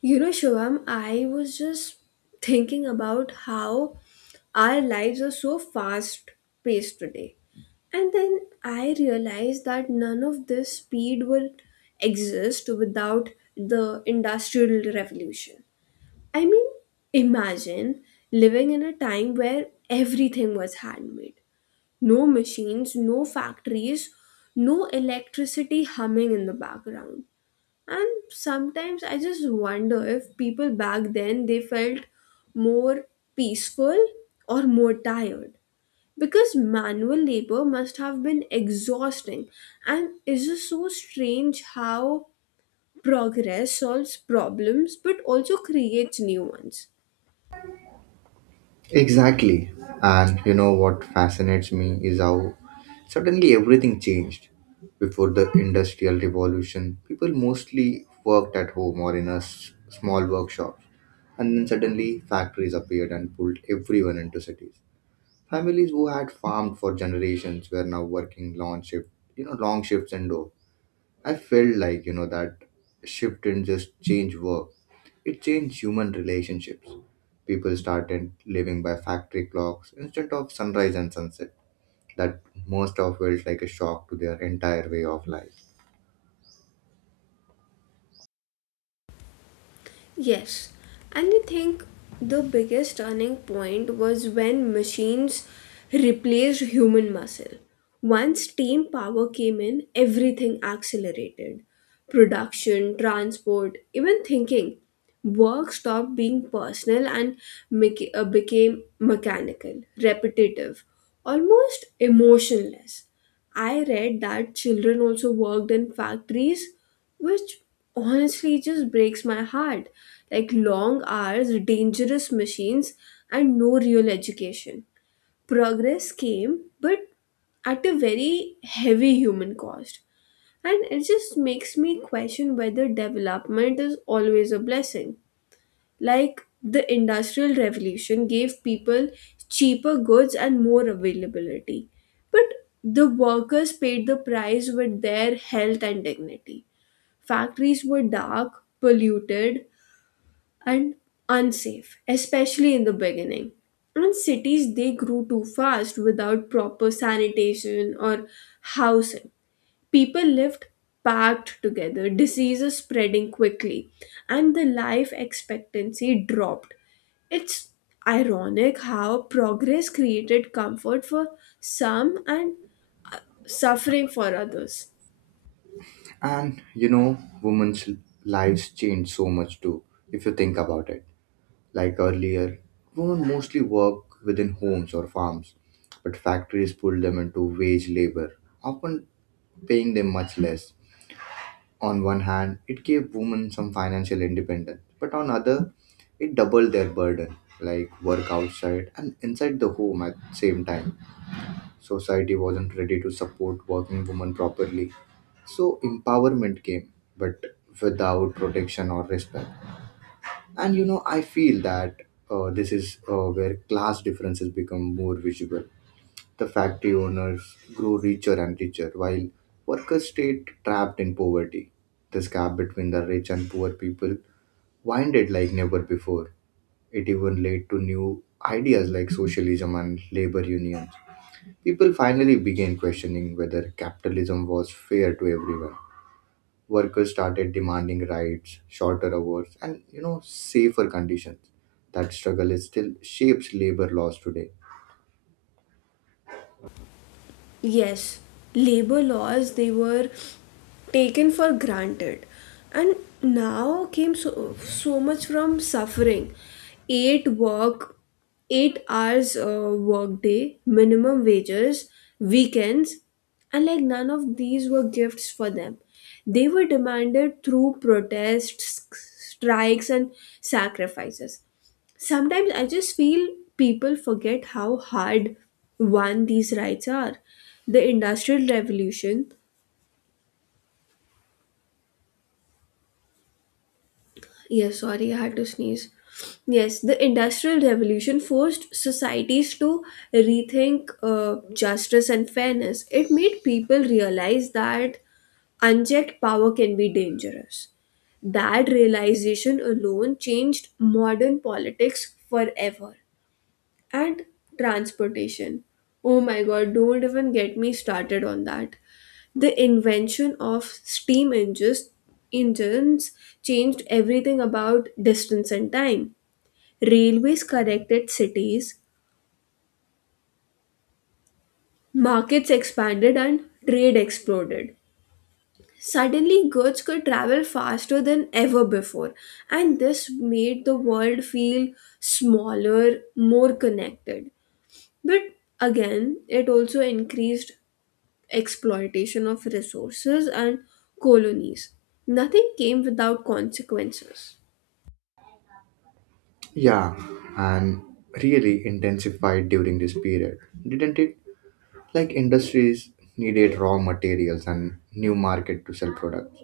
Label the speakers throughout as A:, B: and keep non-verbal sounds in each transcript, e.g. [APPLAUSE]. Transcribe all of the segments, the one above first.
A: You know, Shivam, I was just thinking about how our lives are so fast paced today. And then I realized that none of this speed will exist without the Industrial Revolution. I mean, imagine living in a time where everything was handmade, no machines, no factories, no electricity humming in the background. And sometimes I just wonder if people back then they felt more peaceful or more tired because manual labor must have been exhausting, and it's just so strange how progress solves problems but also creates new ones.
B: Exactly. And you know what fascinates me is how suddenly everything changed. Before the Industrial Revolution, people mostly worked at home or in a small workshop. And then suddenly factories appeared and pulled everyone into cities. Families who had farmed for generations were now working long shifts indoors. I felt like, you know, that shift didn't just change work, it changed human relationships. People started living by factory clocks instead of sunrise and sunset. That most of felt like a shock to their entire way of life.
A: Yes, and I think the biggest turning point was when machines replaced human muscle. Once steam power came in, everything accelerated, production, transport, even thinking. Work stopped being personal and became mechanical, repetitive, almost emotionless. I read that children also worked in factories, which honestly just breaks my heart. Like long hours, dangerous machines, and no real education. Progress came, but at a very heavy human cost. And it just makes me question whether development is always a blessing. Like the Industrial Revolution gave people cheaper goods and more availability. But the workers paid the price with their health and dignity. Factories were dark, polluted, and unsafe, especially in the beginning. And cities, they grew too fast without proper sanitation or housing. People lived packed together, diseases spreading quickly, and the life expectancy dropped. It's ironic how progress created comfort for some and suffering for others.
B: And, you know, women's lives changed so much too, if you think about it. Like earlier, women mostly work within homes or farms, but factories pulled them into wage labor, often paying them much less. On one hand, it gave women some financial independence, but on other, it doubled their burden, like work outside and inside the home at the same time. Society wasn't ready to support working women properly, so empowerment came, but without protection or respect. And you know, I feel that this is where class differences become more visible. The factory owners grew richer and richer, while workers stayed trapped in poverty. This gap between the rich and poor people widened like never before. It even led to new ideas like socialism and labor unions. People finally began questioning whether capitalism was fair to everyone. Workers started demanding rights, shorter hours, and you know safer conditions. That struggle is still shapes labor laws today.
A: Yes, labor laws, they were taken for granted, and now came so, so much from suffering. eight work 8 hours work day, minimum wages, weekends, and like none of these were gifts for them. They were demanded through protests, strikes, and sacrifices. Sometimes I just feel people forget how hard won these rights are. The Industrial Revolution, yeah, sorry, I had to sneeze. Yes, the Industrial Revolution forced societies to rethink justice and fairness. It made people realize that unchecked power can be dangerous. That realization alone changed modern politics forever. And transportation. Oh my god, don't even get me started on that. The invention of steam engines changed everything about distance and time. Railways connected cities, markets expanded, and trade exploded. Suddenly, goods could travel faster than ever before, and this made the world feel smaller, more connected. But again, it also increased exploitation of resources, and colonies. Nothing came without consequences.
B: Yeah, and really intensified during this period, didn't it? Like industries needed raw materials and new market to sell products.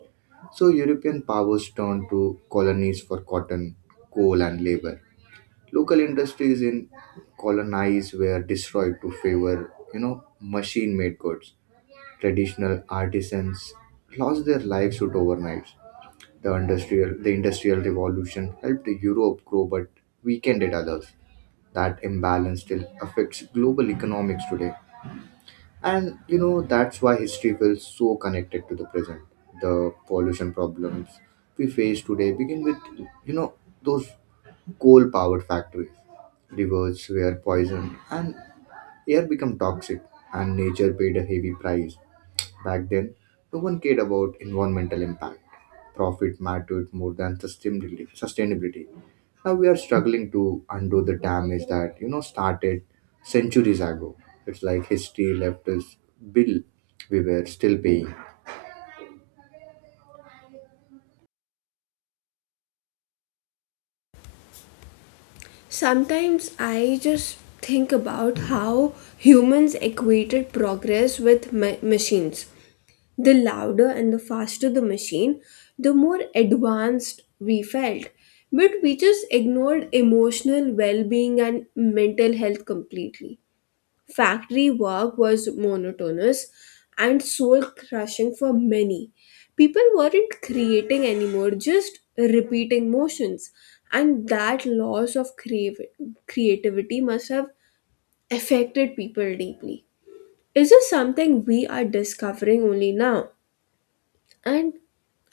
B: So European powers turned to colonies for cotton, coal and labor. Local industries in colonies were destroyed to favor, you know, machine-made goods. Traditional artisans lost their livelihood overnight. The industrial revolution helped Europe grow but weakened it others. That imbalance still affects global economics today. And you know, that's why history feels so connected to the present. The pollution problems we face today begin with, you know, those coal powered factories. Rivers were poisoned and air became toxic, and nature paid a heavy price. Back then, no one cared about environmental impact. Profit mattered more than sustainability. Now we are struggling to undo the damage that you know started centuries ago. It's like history left us bill we were still paying.
A: Sometimes I just think about how humans equated progress with machines. The louder and the faster the machine, the more advanced we felt. But we just ignored emotional well being and mental health completely. Factory work was monotonous and soul crushing for many. People weren't creating anymore, just repeating motions. And that loss of creativity must have affected people deeply. Is this something we are discovering only now? And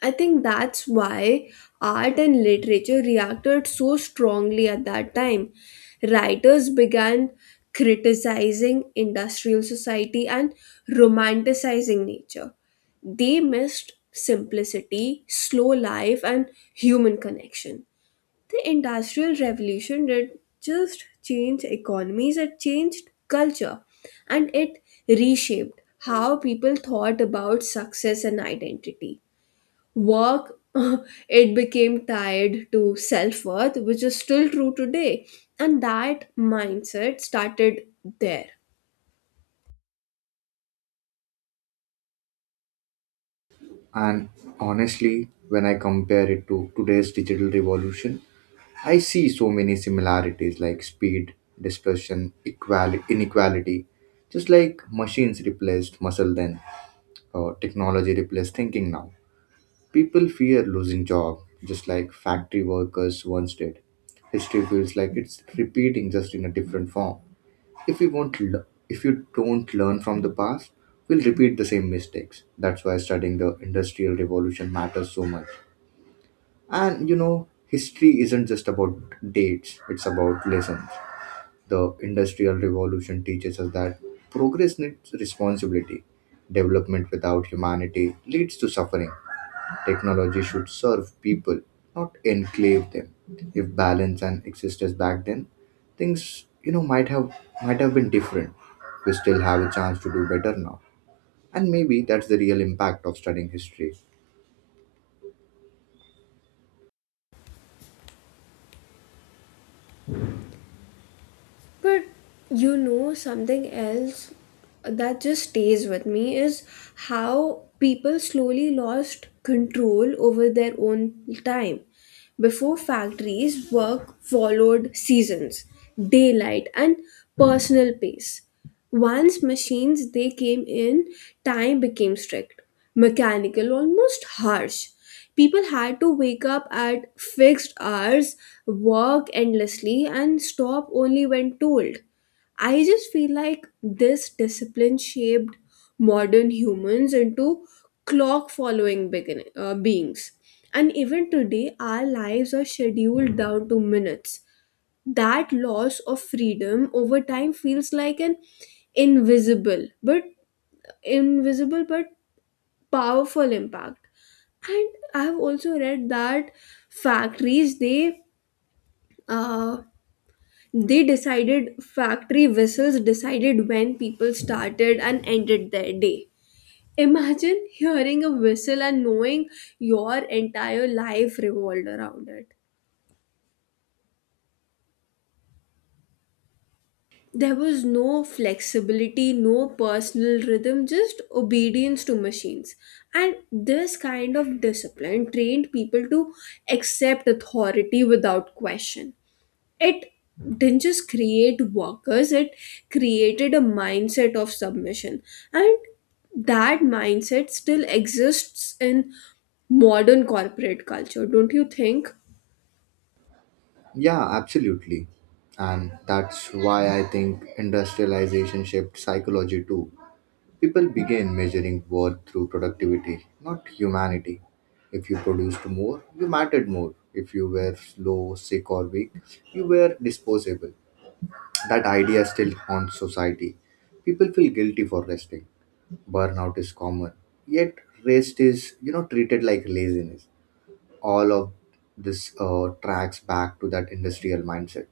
A: I think that's why art and literature reacted so strongly at that time. Writers began criticizing industrial society and romanticizing nature. They missed simplicity, slow life, and human connection. The industrial revolution did just change economies, it changed culture, and it reshaped how people thought about success and identity. Work, [LAUGHS] it became tied to self worth, which is still true today. And that mindset started there.
B: And honestly, when I compare it to today's digital revolution, I see so many similarities like speed, dispersion, inequality. Just like machines replaced muscle then, or technology replaced thinking now. People fear losing job, just like factory workers once did. History feels like it's repeating just in a different form. If we won't l- If you don't learn from the past, we'll repeat the same mistakes. That's why studying the industrial revolution matters so much. And you know, history isn't just about dates, it's about lessons. The industrial revolution teaches us that progress needs responsibility. Development without humanity leads to suffering. Technology should serve people, not enslave them. If balance and existed back then, things you know might have been different. We still have a chance to do better now, and maybe that's the real impact of studying history.
A: But you know, something else that just stays with me is how people slowly lost control over their own time. Before factories, work followed seasons, daylight, and personal pace. Once machines they came in, time became strict, mechanical, almost harsh. People had to wake up at fixed hours, work endlessly, and stop only when told. I just feel like this discipline shaped modern humans into clock following beings. And even today, our lives are scheduled down to minutes. That loss of freedom over time feels like an invisible but invisible but powerful impact. And I've also read that factories uh they decided factory whistles decided when people started and ended their day. Imagine [LAUGHS] hearing a whistle and knowing your entire life revolved around it. There was no flexibility, no personal rhythm, just obedience to machines. And this kind of discipline trained people to accept authority without question. It didn't just create workers, it created a mindset of submission. And that mindset still exists in modern corporate culture, don't you think?
B: Yeah, absolutely, and that's why I think industrialization shaped psychology too. People began measuring worth through productivity, not humanity. If you produced more, you mattered more. If you were slow, sick, or weak, you were disposable. That idea still haunts society. People feel guilty for resting. Burnout is common, yet rest is, you know, treated like laziness. All of this tracks back to that industrial mindset.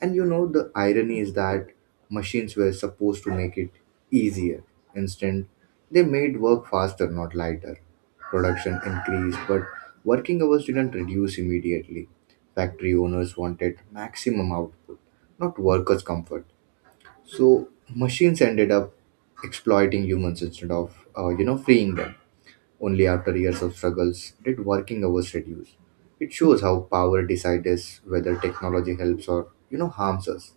B: And you know, the irony is that machines were supposed to make it easier. Instead, they made work faster, not lighter. Production increased, but working hours didn't reduce immediately. Factory owners wanted maximum output, not workers' comfort. So machines ended up exploiting humans instead of, you know, freeing them. Only after years of struggles did working hours reduce. It shows how power decides whether technology helps or, you know, harms us.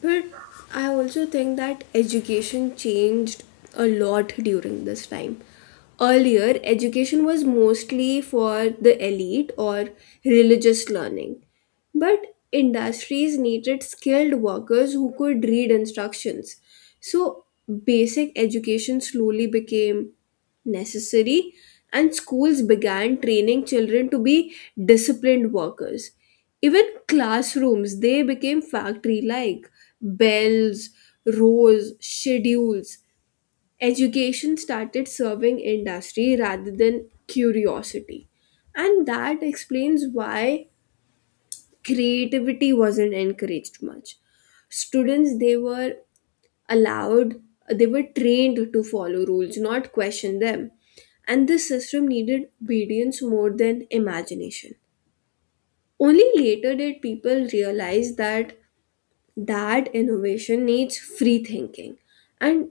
A: But I also think that education changed a lot during this time. Earlier, education was mostly for the elite or religious learning. But industries needed skilled workers who could read instructions. So, basic education slowly became necessary, and schools began training children to be disciplined workers. Even classrooms, they became factory like, bells, rows, schedules. Education started serving industry rather than curiosity. And that explains why creativity wasn't encouraged much. Students, they were allowed, they were trained to follow rules, not question them. And this system needed obedience more than imagination. Only later did people realize that innovation needs free thinking, and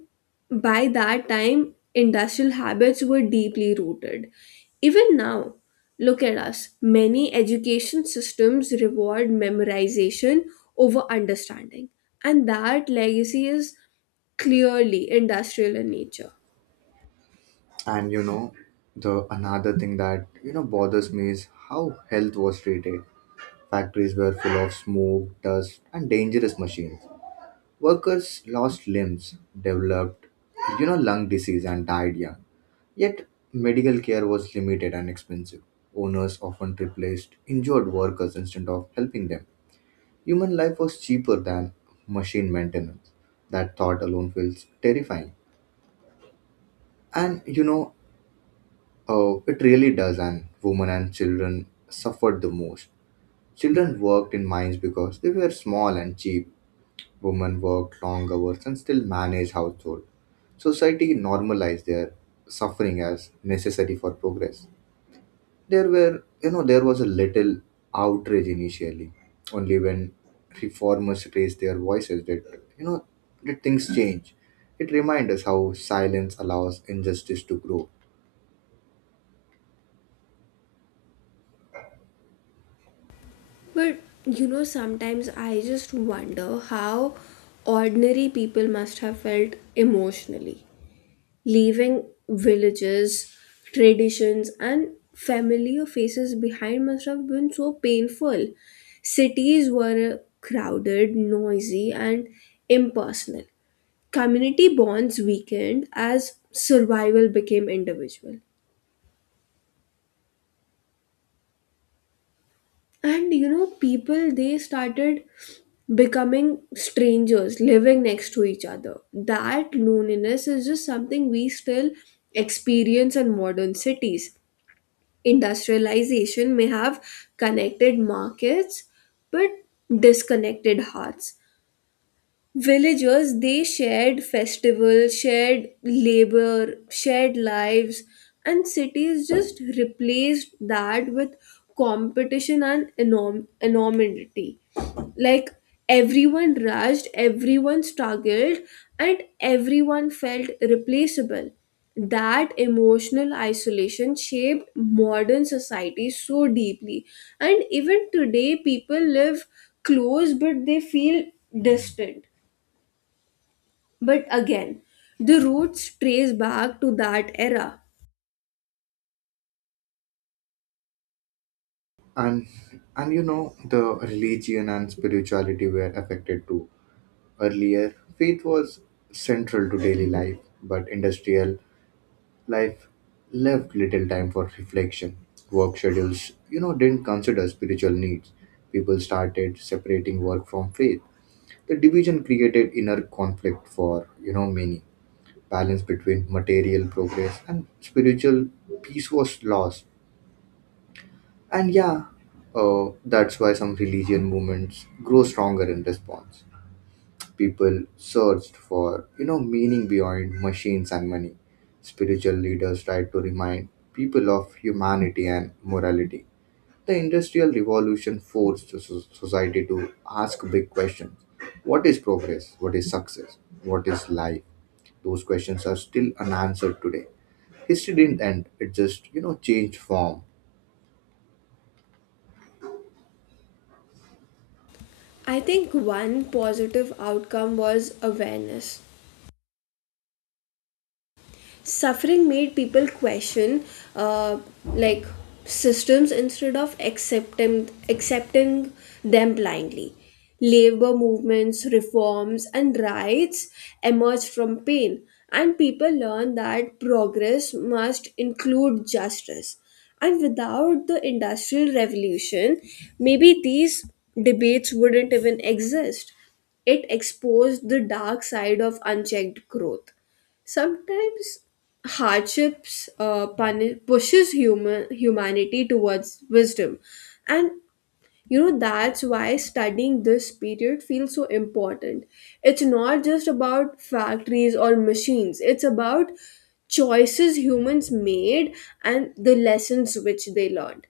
A: by that time industrial habits were deeply rooted. Even now, look at us, many education systems reward memorization over understanding, and that legacy is clearly industrial in nature.
B: And you know, the another thing that you know bothers me is how health was treated. Factories were full of smoke, dust, and dangerous machines. Workers lost limbs, developed you know lung disease, and died young. Yet medical care was limited and expensive. Owners often replaced injured workers instead of helping them. Human life was cheaper than machine maintenance. That thought alone feels terrifying. And you know, oh, it really does, and women and children suffered the most. Children worked in mines because they were small and cheap. Women worked long hours and still managed household. Society normalized their suffering as necessary for progress. There were, you know, there was a little outrage initially. Only when reformers raised their voices you know, did things change. It reminds us how silence allows injustice to grow.
A: But you know, sometimes I just wonder how ordinary people must have felt emotionally. Leaving villages, traditions, and familiar faces behind must have been so painful. Cities were crowded, noisy, and impersonal. Community bonds weakened as survival became individual. And you know, people they started becoming strangers living next to each other. That loneliness is just something we still experience in modern cities. Industrialization may have connected markets but disconnected hearts. Villagers they shared festivals, shared labor, shared lives, and cities just replaced that with competition and enormity. Like, everyone rushed, everyone struggled, and everyone felt replaceable. That emotional isolation shaped modern society so deeply, and even today people live close but they feel distant. But again, the roots trace back to that era.
B: and and you know the religion and spirituality were affected too. Earlier faith was central to daily life but industrial life left little time for reflection. Work schedules you know didn't consider spiritual needs. People started separating work from faith. The division created inner conflict for you know many. Balance between material progress and spiritual peace was lost. And yeah, that's why some religion movements grow stronger in response. People searched for, you know, meaning beyond machines and money. Spiritual leaders tried to remind people of humanity and morality. The Industrial Revolution forced the society to ask big questions. What is progress? What is success? What is life? Those questions are still unanswered today. History didn't end, it just, you know, changed form.
A: I think one positive outcome was awareness. Suffering made people question uh, like systems instead of accepting them blindly. Labor movements, reforms, and rights emerged from pain, and people learned that progress must include justice. And without the industrial revolution, maybe these debates wouldn't even exist. It exposed the dark side of unchecked growth. Sometimes hardships pushes humanity towards wisdom. And you know, that's why studying this period feels so important. It's not just about factories or machines, it's about choices humans made and the lessons which they learned.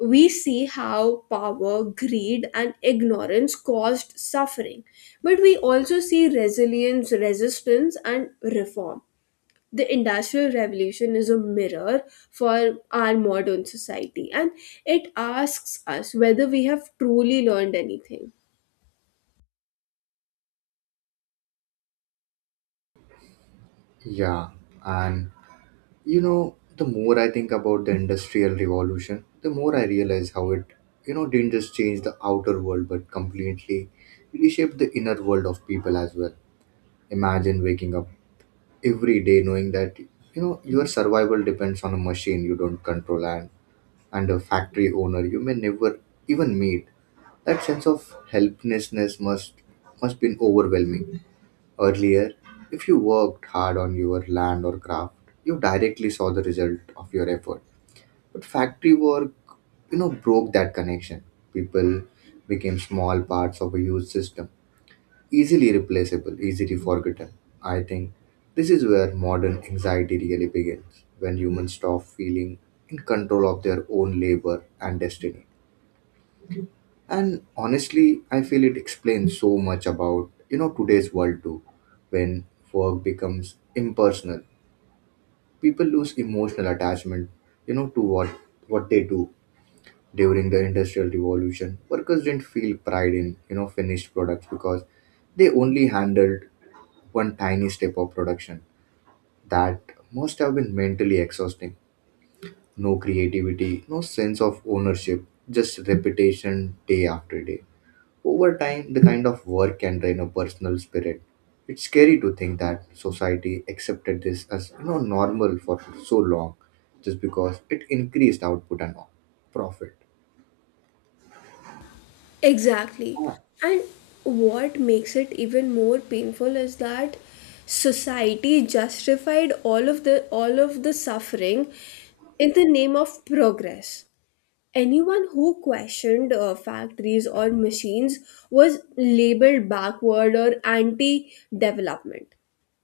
A: We see how power, greed, and ignorance caused suffering, but we also see resilience, resistance, and reform. The industrial revolution is a mirror for our modern society, and it asks us whether we have truly learned anything.
B: Yeah, and you know, the more I think about the Industrial Revolution, the more I realize how it, you know, didn't just change the outer world but completely reshaped the inner world of people as well. Imagine waking up every day knowing that, you know, your survival depends on a machine you don't control and a factory owner you may never even meet. That sense of helplessness must been overwhelming. Earlier, if you worked hard on your land or craft, you directly saw the result of your effort but factory work, you know, broke that connection. People became small parts of a huge system, easily replaceable, easily forgotten. I think this is where modern anxiety really begins, when humans stop feeling in control of their own labor and destiny. And honestly, I feel it explains so much about, you know, today's world too. When work becomes impersonal, people lose emotional attachment, you know, to what they do during the industrial revolution. Workers didn't feel pride in you know finished products because they only handled one tiny step of production. That must have been mentally exhausting. No creativity, no sense of ownership, just repetition day after day. Over time the kind of work can drain a personal spirit. It's scary to think that society accepted this as you know normal for so long just because it increased output and profit.
A: Exactly. And what makes it even more painful is that society justified all of the suffering in the name of progress. Anyone who questioned factories or machines was labeled backward or anti development.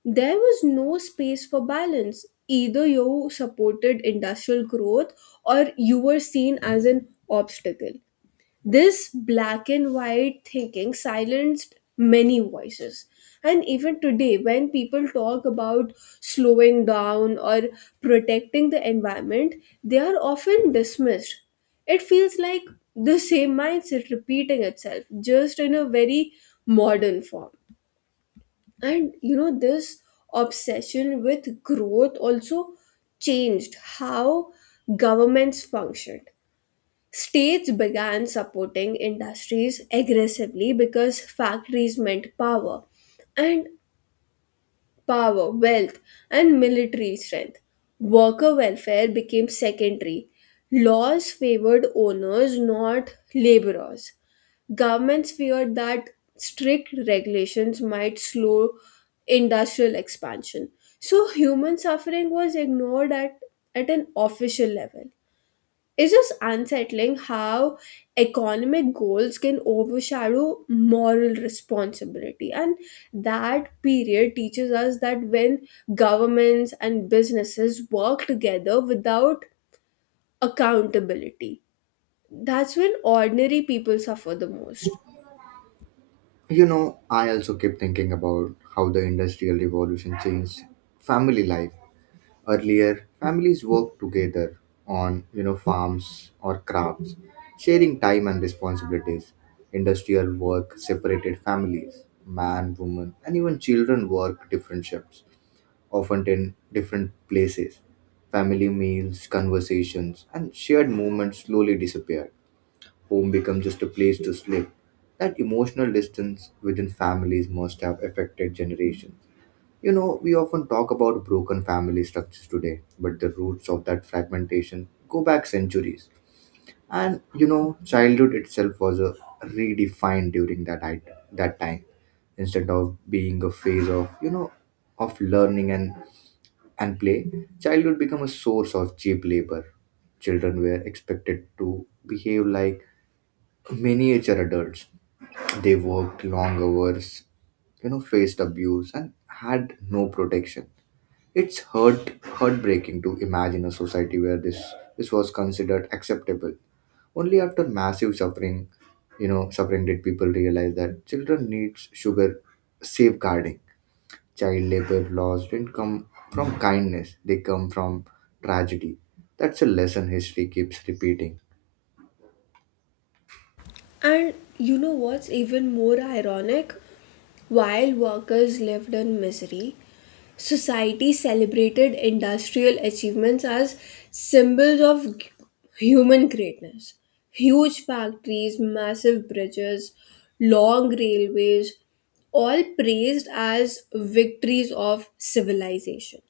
A: There was no space for balance. Either you supported industrial growth or you were seen as an obstacle. This black and white thinking silenced many voices. And even today, when people talk about slowing down or protecting the environment, they are often dismissed. It feels like the same mindset repeating itself, just in a very modern form. And you know, this obsession with growth also changed how governments functioned. States began supporting industries aggressively because factories meant power, and power, wealth, and military strength. Worker welfare became secondary. Laws favored owners, not laborers. Governments feared that strict regulations might slow industrial expansion. So, human suffering was ignored at an official level. It's just unsettling how economic goals can overshadow moral responsibility. And that period teaches us that when governments and businesses work together without accountability, that's when ordinary people suffer the most.
B: You know, I also keep thinking about how the Industrial Revolution changed family life. Earlier, families worked together on, you know, farms or crafts, sharing time and responsibilities. Industrial work separated families. Man, woman, and even children work different shifts, often in different places. Family meals, conversations, and shared moments slowly disappeared. Home becomes just a place to sleep. That emotional distance within families must have affected generations. You know, we often talk about broken family structures today, but the roots of that fragmentation go back centuries. And you know, childhood itself was a redefined during that time. Instead of being a phase of you know of learning and play, childhood became a source of cheap labor. Children were expected to behave like miniature adults. They worked long hours, you know, faced abuse, and had no protection. It's hurt, heartbreaking to imagine a society where this was considered acceptable. Only after massive suffering, you know, suffering did people realize that children needs sugar safeguarding. Child labor laws didn't come from kindness; they come from tragedy. That's a lesson history keeps repeating.
A: And you know what's even more ironic? While workers lived in misery, society celebrated industrial achievements as symbols of human greatness. Huge factories, massive bridges, long railways, all praised as victories of civilization.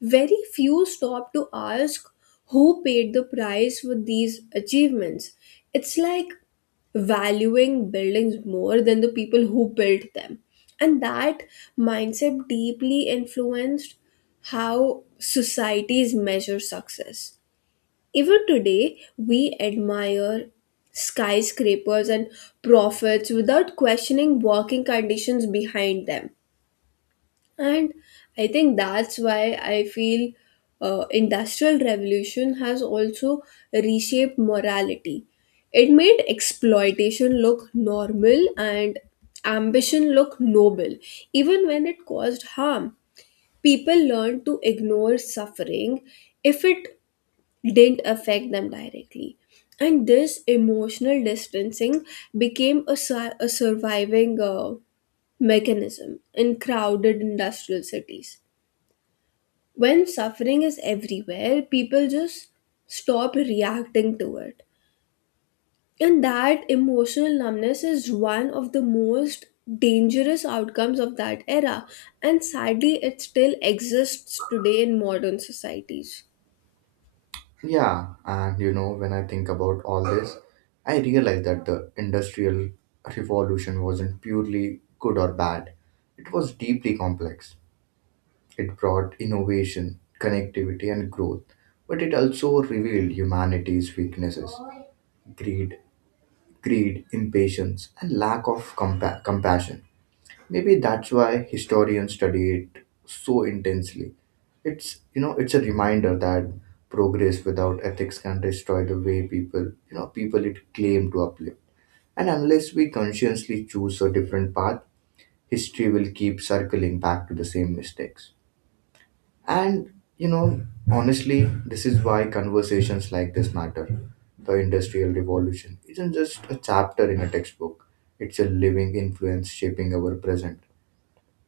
A: Very few stopped to ask who paid the price for these achievements. It's like valuing buildings more than the people who built them. And that mindset deeply influenced how societies measure success. Even today, we admire skyscrapers and profits without questioning working conditions behind them. And I think that's why I feel industrial revolution has also reshaped morality. It made exploitation look normal and ambition look noble, even when it caused harm. People learned to ignore suffering if it didn't affect them directly. And this emotional distancing became a surviving mechanism in crowded industrial cities. When suffering is everywhere, people just stop reacting to it. And that emotional numbness is one of the most dangerous outcomes of that era. And sadly, it still exists today in modern societies.
B: Yeah, and you know, when I think about all this, I realize that the Industrial Revolution wasn't purely good or bad. It was deeply complex. It brought innovation, connectivity, and growth, but it also revealed humanity's weaknesses, greed, greed, impatience, and lack of compassion. Maybe that's why historians study it so intensely. It's you know it's a reminder that progress without ethics can destroy the way people you know people it claim to uplift. And unless we consciously choose a different path, history will keep circling back to the same mistakes. And you know honestly, this is why conversations like this matter. The Industrial Revolution isn't just a chapter in a textbook; it's a living influence shaping our present.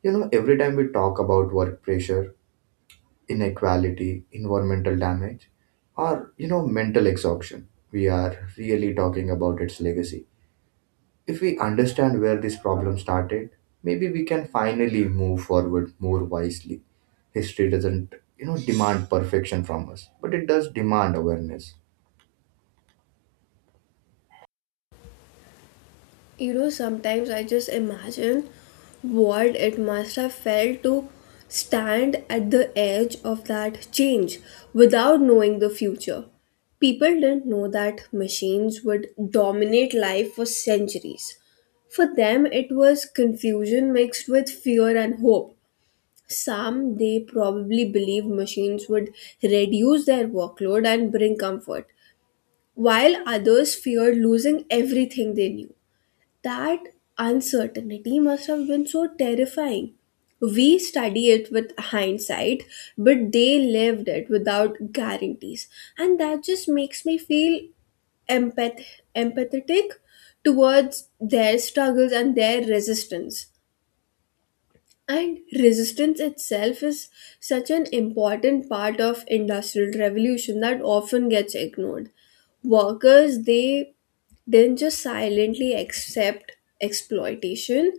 B: You know, every time we talk about work pressure, inequality, environmental damage, or, you know, mental exhaustion, we are really talking about its legacy. If we understand where this problem started, maybe we can finally move forward more wisely. History doesn't, you know, demand perfection from us, but it does demand awareness.
A: You know, sometimes I just imagine what it must have felt to stand at the edge of that change without knowing the future. People didn't know that machines would dominate life for centuries. For them, it was confusion mixed with fear and hope. Some, they probably believed machines would reduce their workload and bring comfort, while others feared losing everything they knew. That uncertainty must have been so terrifying. We study it with hindsight, but they lived it without guarantees. And that just makes me feel empath- empathetic towards their struggles and their resistance. And resistance itself is such an important part of industrial revolution that often gets ignored. Workers they didn't just silently accept exploitation,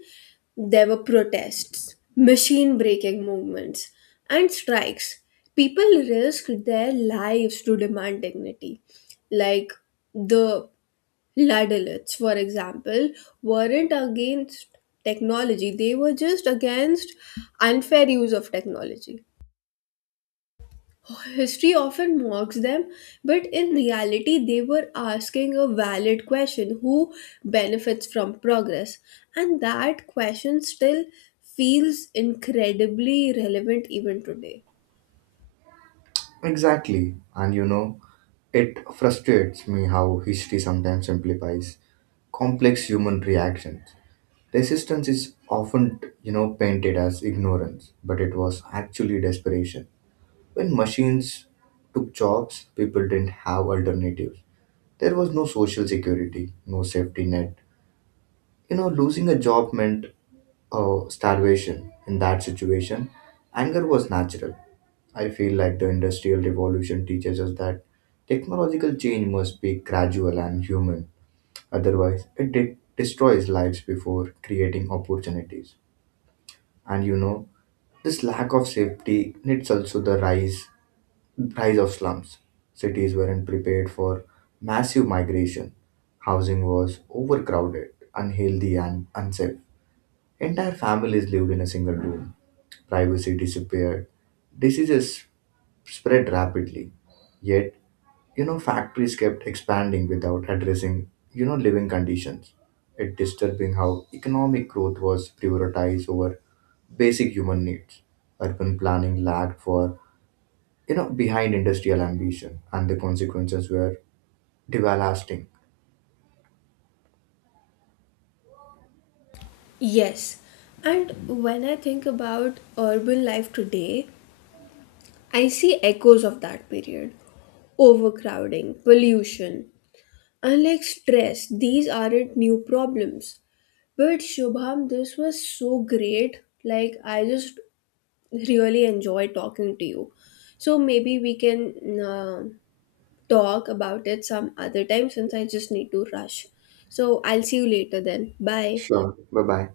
A: there were protests, machine breaking movements, and strikes. People risked their lives to demand dignity. Like the Ladalites, for example, weren't against technology, they were just against unfair use of technology. History often mocks them, but in reality, they were asking a valid question, who benefits from progress? And that question still feels incredibly relevant even today.
B: Exactly. And, you know, it frustrates me how history sometimes simplifies complex human reactions. Resistance is often, you know, painted as ignorance, but it was actually desperation. When machines took jobs, people didn't have alternatives. There was no social security, no safety net. You know, losing a job meant starvation. In that situation, anger was natural. I feel like the Industrial Revolution teaches us that technological change must be gradual and human. Otherwise, it destroys lives before creating opportunities. And you know, this lack of safety needs also the rise of slums. Cities weren't prepared for massive migration. Housing was overcrowded, unhealthy and unsafe. Entire families lived in a single room. Privacy disappeared. Diseases spread rapidly. Yet you know factories kept expanding without addressing you know living conditions. It disturbing how economic growth was prioritized over basic human needs. Urban planning lagged for you know behind industrial ambition and the consequences were devastating.
A: Yes, and when I think about urban life today, I see echoes of that period, overcrowding, pollution. Unlike stress, these aren't new problems. But Shubham, this was so great. Like, I just really enjoy talking to you. So maybe we can talk about it some other time since I just need to rush. So I'll see you later then. Bye.
B: Sure, bye bye.